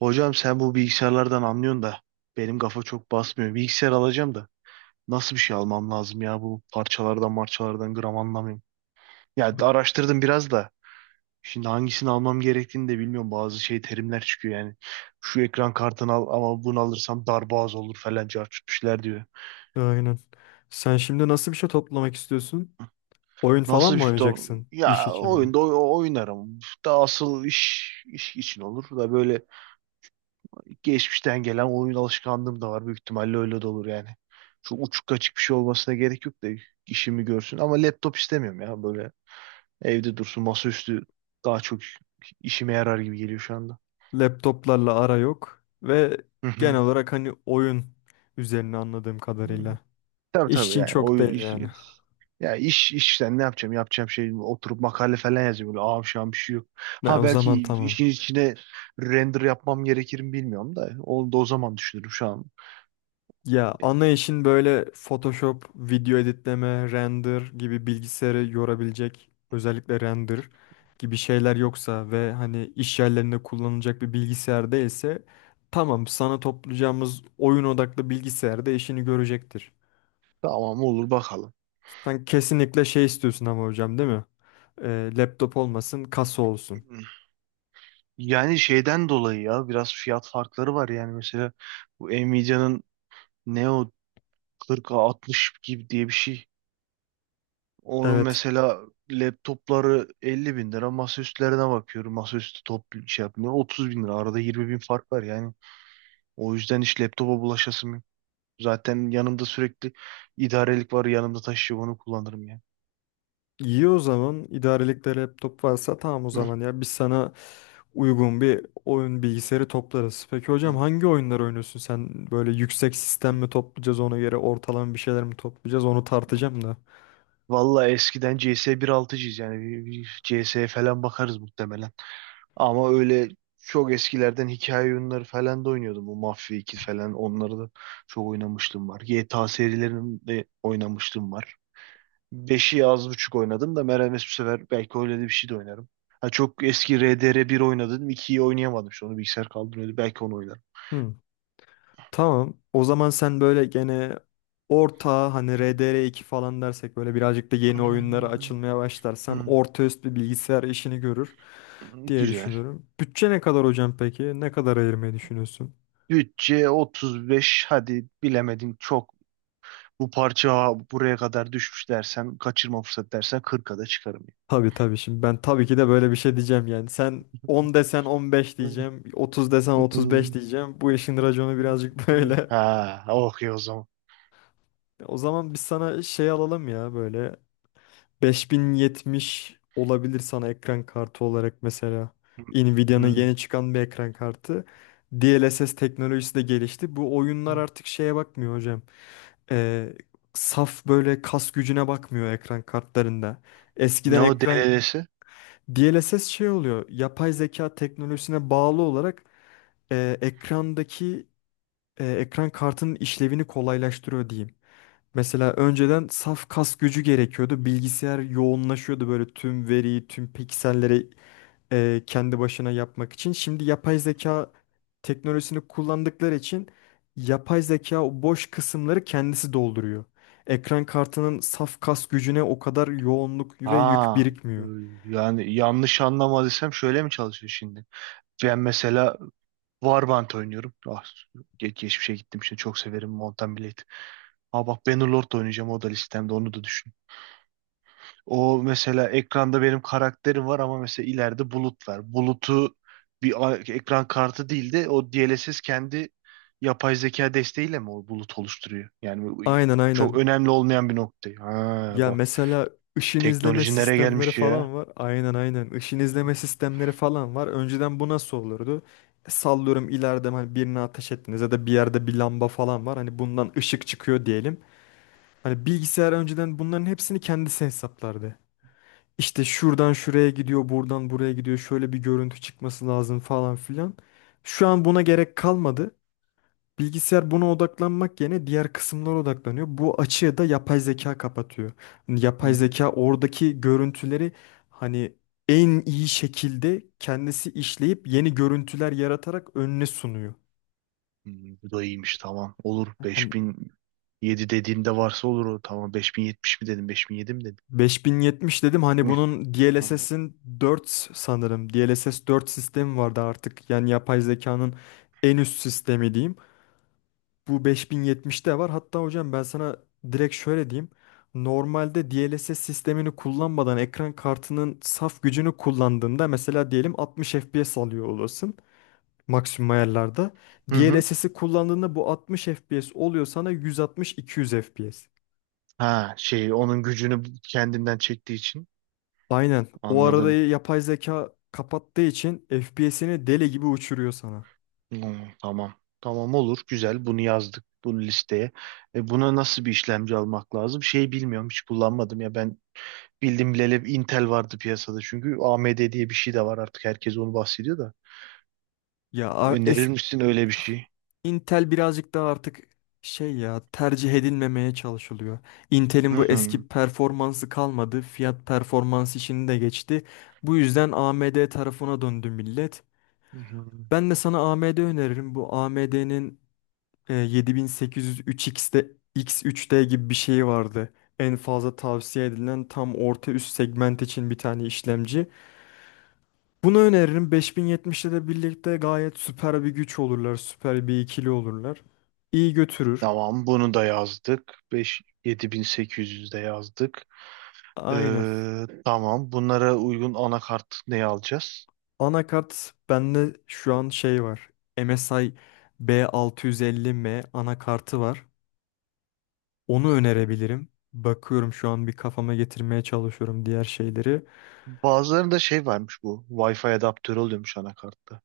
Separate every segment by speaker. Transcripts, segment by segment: Speaker 1: Hocam sen bu bilgisayarlardan anlıyorsun da benim kafa çok basmıyor. Bilgisayar alacağım da nasıl bir şey almam lazım ya bu parçalardan marçalardan gram anlamıyorum. Ya da araştırdım biraz da şimdi hangisini almam gerektiğini de bilmiyorum. Bazı şey terimler çıkıyor yani. Şu ekran kartını al ama bunu alırsam darboğaz olur falan cartçutmuşlar diyor.
Speaker 2: Aynen. Sen şimdi nasıl bir şey toplamak istiyorsun? Oyun
Speaker 1: Nasıl
Speaker 2: falan
Speaker 1: bir
Speaker 2: mı
Speaker 1: şey?
Speaker 2: oynayacaksın? İş
Speaker 1: Ya
Speaker 2: için mi?
Speaker 1: oyunda oynarım. Da asıl iş için olur da böyle geçmişten gelen oyun alışkanlığım da var. Büyük ihtimalle öyle de olur yani. Çok uçuk kaçık bir şey olmasına gerek yok da işimi görsün. Ama laptop istemiyorum ya böyle evde dursun masaüstü daha çok işime yarar gibi geliyor şu anda.
Speaker 2: Laptoplarla ara yok ve
Speaker 1: Hı hı.
Speaker 2: genel olarak hani oyun üzerine anladığım
Speaker 1: Hı.
Speaker 2: kadarıyla.
Speaker 1: Tabii
Speaker 2: İş
Speaker 1: tabii
Speaker 2: için
Speaker 1: yani
Speaker 2: çok
Speaker 1: oyun
Speaker 2: değil
Speaker 1: iş,
Speaker 2: yani.
Speaker 1: ya işten ne yapacağım şey oturup makale falan yazacağım böyle ağam şu an bir şey yok.
Speaker 2: Ne
Speaker 1: Ha
Speaker 2: o zaman
Speaker 1: belki
Speaker 2: tamam.
Speaker 1: işin içine render yapmam gerekir mi bilmiyorum da onu da o zaman düşünürüm şu an.
Speaker 2: Ya ana işin böyle Photoshop, video editleme, render gibi bilgisayarı yorabilecek özellikle render gibi şeyler yoksa ve hani iş yerlerinde kullanılacak bir bilgisayar değilse tamam sana toplayacağımız oyun odaklı bilgisayarda işini görecektir.
Speaker 1: Tamam olur bakalım.
Speaker 2: Sen kesinlikle şey istiyorsun ama hocam değil mi? Laptop olmasın, kasa olsun.
Speaker 1: Hmm. Yani şeyden dolayı ya biraz fiyat farkları var yani mesela bu Nvidia'nın Neo 40-60 gibi diye bir şey. Onun
Speaker 2: Evet.
Speaker 1: mesela laptopları 50 bin lira masaüstlerine bakıyorum. Masaüstü top şey yapmıyor. 30 bin lira arada 20 bin fark var yani. O yüzden hiç laptopa bulaşasım yok. Zaten yanımda sürekli idarelik var yanımda taşıyor onu kullanırım yani.
Speaker 2: İyi o zaman. İdarelikte laptop varsa tamam o
Speaker 1: Hı,
Speaker 2: zaman ya. Biz sana uygun bir oyun bilgisayarı toplarız. Peki
Speaker 1: hı.
Speaker 2: hocam hangi oyunlar oynuyorsun sen? Böyle yüksek sistem mi toplayacağız ona göre ortalama bir şeyler mi toplayacağız onu tartacağım da.
Speaker 1: Vallahi eskiden CS 1.6'cıyız yani bir CS falan bakarız muhtemelen. Ama öyle çok eskilerden hikaye oyunları falan da oynuyordum. Bu Mafya 2 falan onları da çok oynamışlığım var. GTA serilerini de oynamışlığım var. 5'i az buçuk oynadım da Meral bu sefer belki öyle de bir şey de oynarım. Ha, çok eski RDR bir oynadım. 2'yi oynayamadım. İşte onu bilgisayar kaldırıyordu. Belki onu oynarım.
Speaker 2: Hı, tamam. O zaman sen böyle gene orta hani RDR2 falan dersek böyle birazcık da yeni oyunlara açılmaya başlarsan
Speaker 1: Hmm.
Speaker 2: orta üst bir bilgisayar işini görür diye
Speaker 1: Güzel.
Speaker 2: düşünüyorum. Bütçe ne kadar hocam peki? Ne kadar ayırmayı düşünüyorsun?
Speaker 1: Bütçe 35. Hadi bilemedin çok. Bu parça buraya kadar düşmüş dersen, kaçırma fırsat dersen 40'a da çıkarım.
Speaker 2: Tabii tabii şimdi ben tabii ki de böyle bir şey diyeceğim yani. Sen 10 desen 15 diyeceğim, 30 desen 35
Speaker 1: Hmm.
Speaker 2: diyeceğim. Bu işin raconu birazcık
Speaker 1: Hı.
Speaker 2: böyle.
Speaker 1: Ha, okuyor o zaman.
Speaker 2: O zaman biz sana şey alalım ya böyle 5070 olabilir sana ekran kartı olarak mesela.
Speaker 1: Hı.
Speaker 2: Nvidia'nın
Speaker 1: Hı.
Speaker 2: yeni çıkan bir ekran kartı. DLSS teknolojisi de gelişti. Bu oyunlar artık şeye bakmıyor hocam. Ee, Saf böyle kas gücüne bakmıyor ekran kartlarında.
Speaker 1: Ne
Speaker 2: Eskiden
Speaker 1: o
Speaker 2: ekran
Speaker 1: DLL'si?
Speaker 2: DLSS şey oluyor. Yapay zeka teknolojisine bağlı olarak ekrandaki ekran kartının işlevini kolaylaştırıyor diyeyim. Mesela önceden saf kas gücü gerekiyordu. Bilgisayar yoğunlaşıyordu böyle tüm veriyi, tüm pikselleri kendi başına yapmak için. Şimdi yapay zeka teknolojisini kullandıkları için yapay zeka o boş kısımları kendisi dolduruyor. Ekran kartının saf kas gücüne o kadar yoğunluk ve yük
Speaker 1: Ha, e,
Speaker 2: birikmiyor.
Speaker 1: yani yanlış anlamadıysam şöyle mi çalışıyor şimdi? Ben mesela Warband oynuyorum. Ah, geçmişe gittim şimdi çok severim Mountain Blade. Ha bak Bannerlord da oynayacağım o da listemde onu da. O mesela ekranda benim karakterim var ama mesela ileride bulut var. Bulutu ekran kartı değil de o DLSS kendi yapay zeka desteğiyle mi o bulut oluşturuyor? Yani bu
Speaker 2: Aynen,
Speaker 1: çok
Speaker 2: aynen.
Speaker 1: önemli olmayan bir nokta. Ha
Speaker 2: Ya
Speaker 1: bak
Speaker 2: mesela ışın izleme
Speaker 1: teknoloji nereye
Speaker 2: sistemleri
Speaker 1: gelmiş ya?
Speaker 2: falan var. Aynen, aynen. Işın izleme sistemleri falan var. Önceden bu nasıl olurdu? Sallıyorum ileride hani birine ateş ettiniz ya da bir yerde bir lamba falan var. Hani bundan ışık çıkıyor diyelim. Hani bilgisayar önceden bunların hepsini kendisi hesaplardı. İşte şuradan şuraya gidiyor, buradan buraya gidiyor. Şöyle bir görüntü çıkması lazım falan filan. Şu an buna gerek kalmadı. Bilgisayar buna odaklanmak yerine diğer kısımlara odaklanıyor. Bu açığı da yapay zeka kapatıyor. Hani yapay
Speaker 1: Hmm.
Speaker 2: zeka oradaki görüntüleri hani en iyi şekilde kendisi işleyip yeni görüntüler yaratarak önüne sunuyor.
Speaker 1: Bu da iyiymiş tamam. Olur
Speaker 2: Hani
Speaker 1: 5007 dediğinde varsa olur o. Tamam 5070 mi dedim 5007 mi dedim.
Speaker 2: 5070 dedim hani
Speaker 1: Hı.
Speaker 2: bunun
Speaker 1: Anladım.
Speaker 2: DLSS'in 4 sanırım. DLSS 4 sistemi vardı artık. Yani yapay zekanın en üst sistemi diyeyim. Bu 5070 de var. Hatta hocam ben sana direkt şöyle diyeyim. Normalde DLSS sistemini kullanmadan ekran kartının saf gücünü kullandığında mesela diyelim 60 FPS alıyor olasın maksimum ayarlarda.
Speaker 1: Hı. Hı.
Speaker 2: DLSS'i kullandığında bu 60 FPS oluyor sana 160-200 FPS.
Speaker 1: Ha şey onun gücünü kendinden çektiği için
Speaker 2: Aynen. O arada
Speaker 1: anladım.
Speaker 2: yapay zeka kapattığı için FPS'ini deli gibi uçuruyor sana.
Speaker 1: Tamam. Tamam olur güzel bunu yazdık bunu listeye. E, buna nasıl bir işlemci almak lazım? Şey bilmiyorum hiç kullanmadım ya ben bildim bileli Intel vardı piyasada çünkü AMD diye bir şey de var artık herkes onu bahsediyor da.
Speaker 2: Ya a-
Speaker 1: Önerir
Speaker 2: es-
Speaker 1: misin öyle bir şey?
Speaker 2: Intel birazcık daha artık şey ya tercih edilmemeye çalışılıyor. Intel'in bu
Speaker 1: Hmm.
Speaker 2: eski performansı kalmadı. Fiyat performans işini de geçti. Bu yüzden AMD tarafına döndü millet.
Speaker 1: Hı hı.
Speaker 2: Ben de sana AMD öneririm. Bu AMD'nin 7800 3X'de X3D gibi bir şeyi vardı. En fazla tavsiye edilen tam orta üst segment için bir tane işlemci. Bunu öneririm. 5070'le de birlikte gayet süper bir güç olurlar. Süper bir ikili olurlar. İyi götürür.
Speaker 1: Tamam bunu da yazdık. 5 7800 de yazdık.
Speaker 2: Aynen.
Speaker 1: Tamam bunlara uygun anakart ne alacağız?
Speaker 2: Anakart bende şu an şey var. MSI B650M anakartı var. Onu önerebilirim. Bakıyorum şu an bir kafama getirmeye çalışıyorum diğer şeyleri.
Speaker 1: Bazılarında şey varmış bu. Wi-Fi adaptörü oluyormuş anakartta.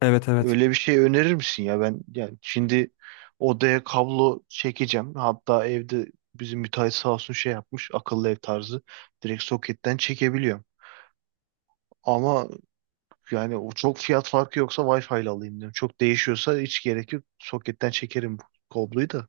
Speaker 2: Evet, evet.
Speaker 1: Öyle bir şey önerir misin ya? Ben yani şimdi odaya kablo çekeceğim. Hatta evde bizim müteahhit sağ olsun şey yapmış. Akıllı ev tarzı. Direkt soketten çekebiliyorum. Ama yani o çok fiyat farkı yoksa Wi-Fi ile alayım diyorum. Çok değişiyorsa hiç gerek yok. Soketten çekerim bu kabloyu da.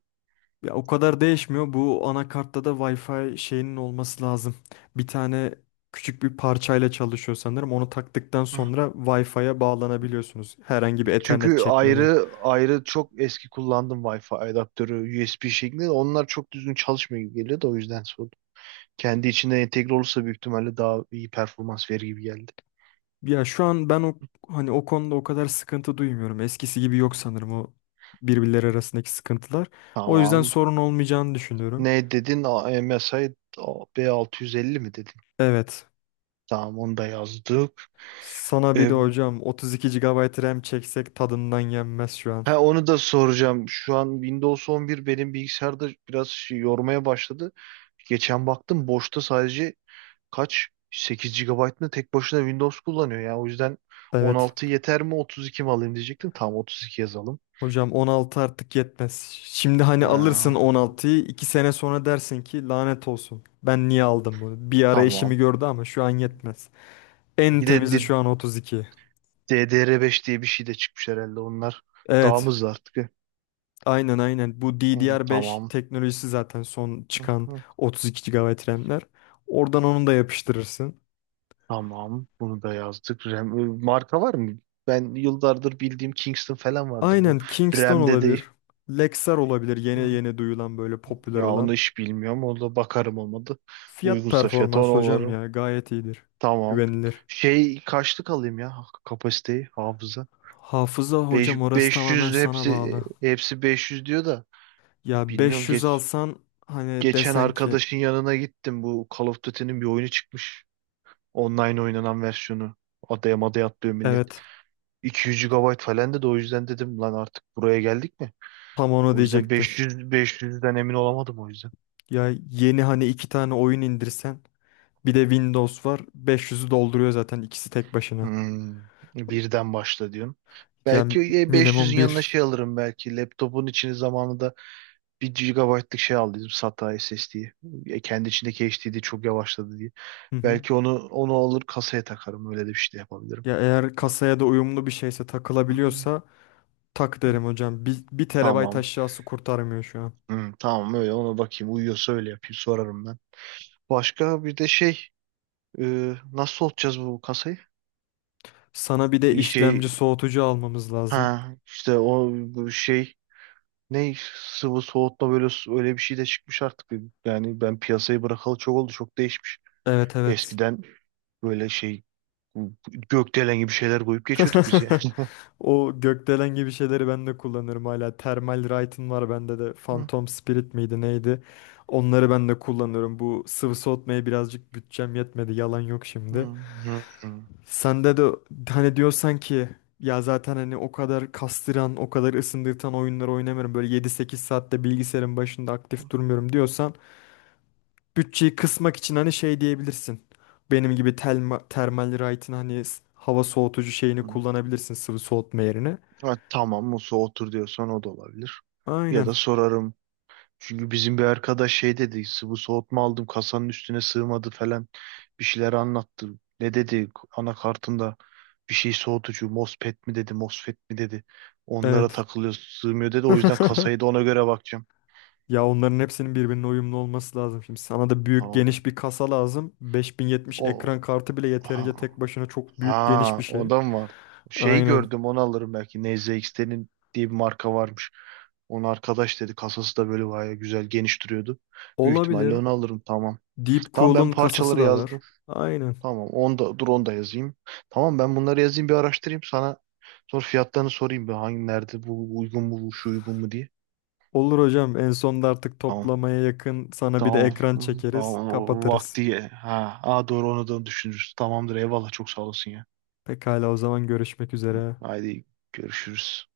Speaker 2: Ya o kadar değişmiyor. Bu anakartta da Wi-Fi şeyinin olması lazım. Bir tane küçük bir parçayla çalışıyor sanırım. Onu taktıktan sonra Wi-Fi'ye bağlanabiliyorsunuz. Herhangi bir Ethernet
Speaker 1: Çünkü
Speaker 2: çekmeden.
Speaker 1: ayrı ayrı çok eski kullandım Wi-Fi adaptörü USB şeklinde. Onlar çok düzgün çalışmıyor gibi geliyor da o yüzden sordum. Kendi içine entegre olursa büyük ihtimalle daha iyi performans verir gibi geldi.
Speaker 2: Ya şu an ben o hani o konuda o kadar sıkıntı duymuyorum. Eskisi gibi yok sanırım o birbirleri arasındaki sıkıntılar. O yüzden
Speaker 1: Tamam.
Speaker 2: sorun olmayacağını düşünüyorum.
Speaker 1: Ne dedin? MSI B650 mi dedin?
Speaker 2: Evet.
Speaker 1: Tamam onu da yazdık.
Speaker 2: Sana bir
Speaker 1: E,
Speaker 2: de hocam 32 GB RAM çeksek tadından yenmez şu an.
Speaker 1: ha, onu da soracağım. Şu an Windows 11 benim bilgisayarda biraz şey yormaya başladı. Geçen baktım boşta sadece kaç 8 gigabayt mı tek başına Windows kullanıyor ya. O yüzden
Speaker 2: Evet.
Speaker 1: 16 yeter mi 32 mi alayım diyecektim. Tamam 32 yazalım.
Speaker 2: Hocam 16 artık yetmez. Şimdi hani alırsın
Speaker 1: Ha,
Speaker 2: 16'yı 2 sene sonra dersin ki lanet olsun. Ben niye aldım bunu? Bir ara eşimi
Speaker 1: tamam.
Speaker 2: gördü ama şu an yetmez. En
Speaker 1: Bir de
Speaker 2: temizi şu an 32.
Speaker 1: DDR5 diye bir şey de çıkmış herhalde. Onlar daha mı
Speaker 2: Evet.
Speaker 1: hızlı artık.
Speaker 2: Aynen, aynen. Bu
Speaker 1: Hı,
Speaker 2: DDR5
Speaker 1: tamam.
Speaker 2: teknolojisi zaten son
Speaker 1: Hı,
Speaker 2: çıkan
Speaker 1: hı.
Speaker 2: 32 GB RAM'ler. Oradan onu da yapıştırırsın.
Speaker 1: Tamam. Bunu da yazdık. RAM, marka var mı? Ben yıllardır bildiğim Kingston falan vardır bu.
Speaker 2: Aynen, Kingston
Speaker 1: RAM'de de.
Speaker 2: olabilir. Lexar olabilir. Yeni
Speaker 1: Hı.
Speaker 2: yeni duyulan böyle popüler
Speaker 1: Ya onu
Speaker 2: olan.
Speaker 1: hiç bilmiyorum. Orada bakarım olmadı.
Speaker 2: Fiyat
Speaker 1: Uygunsa fiyatı onu.
Speaker 2: performans hocam ya gayet iyidir.
Speaker 1: Tamam.
Speaker 2: Güvenilir.
Speaker 1: Şey kaçlık alayım ya, kapasiteyi, hafıza.
Speaker 2: Hafıza hocam orası tamamen
Speaker 1: 500
Speaker 2: sana
Speaker 1: hepsi
Speaker 2: bağlı.
Speaker 1: hepsi 500 diyor da
Speaker 2: Ya
Speaker 1: bilmiyorum
Speaker 2: 500 alsan hani
Speaker 1: geçen
Speaker 2: desen ki
Speaker 1: arkadaşın yanına gittim bu Call of Duty'nin bir oyunu çıkmış. Online oynanan versiyonu. Adaya madaya atlıyor millet.
Speaker 2: evet,
Speaker 1: 200 GB falan dedi o yüzden dedim lan artık buraya geldik mi?
Speaker 2: tam onu
Speaker 1: O yüzden
Speaker 2: diyecektim.
Speaker 1: beş yüzden emin olamadım o yüzden.
Speaker 2: Ya yeni hani iki tane oyun indirsen bir de Windows var 500'ü dolduruyor zaten ikisi tek başına.
Speaker 1: Hmm, birden başla diyorsun.
Speaker 2: Ya
Speaker 1: Belki beş
Speaker 2: minimum
Speaker 1: yüzün yanına
Speaker 2: bir.
Speaker 1: şey alırım belki laptopun içini zamanında 1 GB'lik şey aldıydım SATA SSD'yi. Kendi içindeki HDD çok yavaşladı diye.
Speaker 2: Hı hı.
Speaker 1: Belki onu alır kasaya takarım. Öyle de bir şey de yapabilirim.
Speaker 2: Ya eğer kasaya da uyumlu bir şeyse takılabiliyorsa tak derim hocam. Bir, bir terabayt
Speaker 1: Tamam.
Speaker 2: aşağısı kurtarmıyor şu an.
Speaker 1: Hı, tamam öyle ona bakayım. Uyuyorsa öyle yapayım. Sorarım ben. Başka bir de şey, e, nasıl soğutacağız bu kasayı?
Speaker 2: Sana bir de
Speaker 1: Bir şey,
Speaker 2: işlemci soğutucu almamız lazım.
Speaker 1: ha işte o bu şey ne, sıvı soğutma böyle, öyle bir şey de çıkmış artık. Yani ben piyasayı bırakalı çok oldu. Çok değişmiş.
Speaker 2: Evet, evet.
Speaker 1: Eskiden böyle şey gökdelen gibi şeyler koyup geçiyorduk biz yani.
Speaker 2: O gökdelen gibi şeyleri ben de kullanırım hala. Thermal Right'ın var bende de.
Speaker 1: Hı,
Speaker 2: Phantom Spirit miydi neydi? Onları ben de kullanıyorum. Bu sıvı soğutmaya birazcık bütçem yetmedi. Yalan yok
Speaker 1: hı,
Speaker 2: şimdi.
Speaker 1: hı, hı,
Speaker 2: Sende de hani diyorsan ki ya zaten hani o kadar kastıran, o kadar ısındırtan oyunları oynamıyorum. Böyle yedi sekiz saatte bilgisayarın başında aktif durmuyorum diyorsan bütçeyi kısmak için hani şey diyebilirsin. Benim gibi Thermal Right'in hani hava soğutucu şeyini
Speaker 1: hı.
Speaker 2: kullanabilirsin sıvı soğutma yerine.
Speaker 1: Ha, tamam Musa otur diyorsan o da olabilir. Ya
Speaker 2: Aynen.
Speaker 1: da sorarım. Çünkü bizim bir arkadaş şey dedi. Bu soğutma aldım kasanın üstüne sığmadı falan. Bir şeyler anlattı. Ne dedi anakartında bir şey soğutucu MOSFET mi dedi MOSFET mi dedi. Onlara
Speaker 2: Evet.
Speaker 1: takılıyor sığmıyor dedi. O yüzden kasayı da ona göre bakacağım.
Speaker 2: Ya onların hepsinin
Speaker 1: Hı.
Speaker 2: birbirine uyumlu olması lazım. Şimdi sana da büyük
Speaker 1: Tamam.
Speaker 2: geniş bir kasa lazım. Beş bin yetmiş
Speaker 1: O,
Speaker 2: ekran kartı bile
Speaker 1: ha,
Speaker 2: yeterince tek başına çok büyük geniş bir
Speaker 1: ha,
Speaker 2: şey.
Speaker 1: ondan var. Şey
Speaker 2: Aynen.
Speaker 1: gördüm onu alırım belki. NZXT'nin diye bir marka varmış. Onu arkadaş dedi. Kasası da böyle bayağı güzel geniş duruyordu. Büyük ihtimalle
Speaker 2: Olabilir.
Speaker 1: onu alırım tamam.
Speaker 2: Deep
Speaker 1: Tamam ben
Speaker 2: Cool'un kasası
Speaker 1: parçaları
Speaker 2: da
Speaker 1: yazdım.
Speaker 2: var. Aynen.
Speaker 1: Tamam onu da, dur onu da yazayım. Tamam ben bunları yazayım bir araştırayım sana. Sonra fiyatlarını sorayım bir hangi nerede bu uygun mu bu şu uygun mu diye.
Speaker 2: Olur hocam. En sonda artık
Speaker 1: Tamam.
Speaker 2: toplamaya yakın sana bir de
Speaker 1: Tamam.
Speaker 2: ekran çekeriz,
Speaker 1: Tamam. O
Speaker 2: kapatırız.
Speaker 1: vakti. Ha. Aa, doğru onu da düşünürüz. Tamamdır eyvallah çok sağ olasın ya.
Speaker 2: Pekala, o zaman görüşmek üzere.
Speaker 1: Haydi görüşürüz.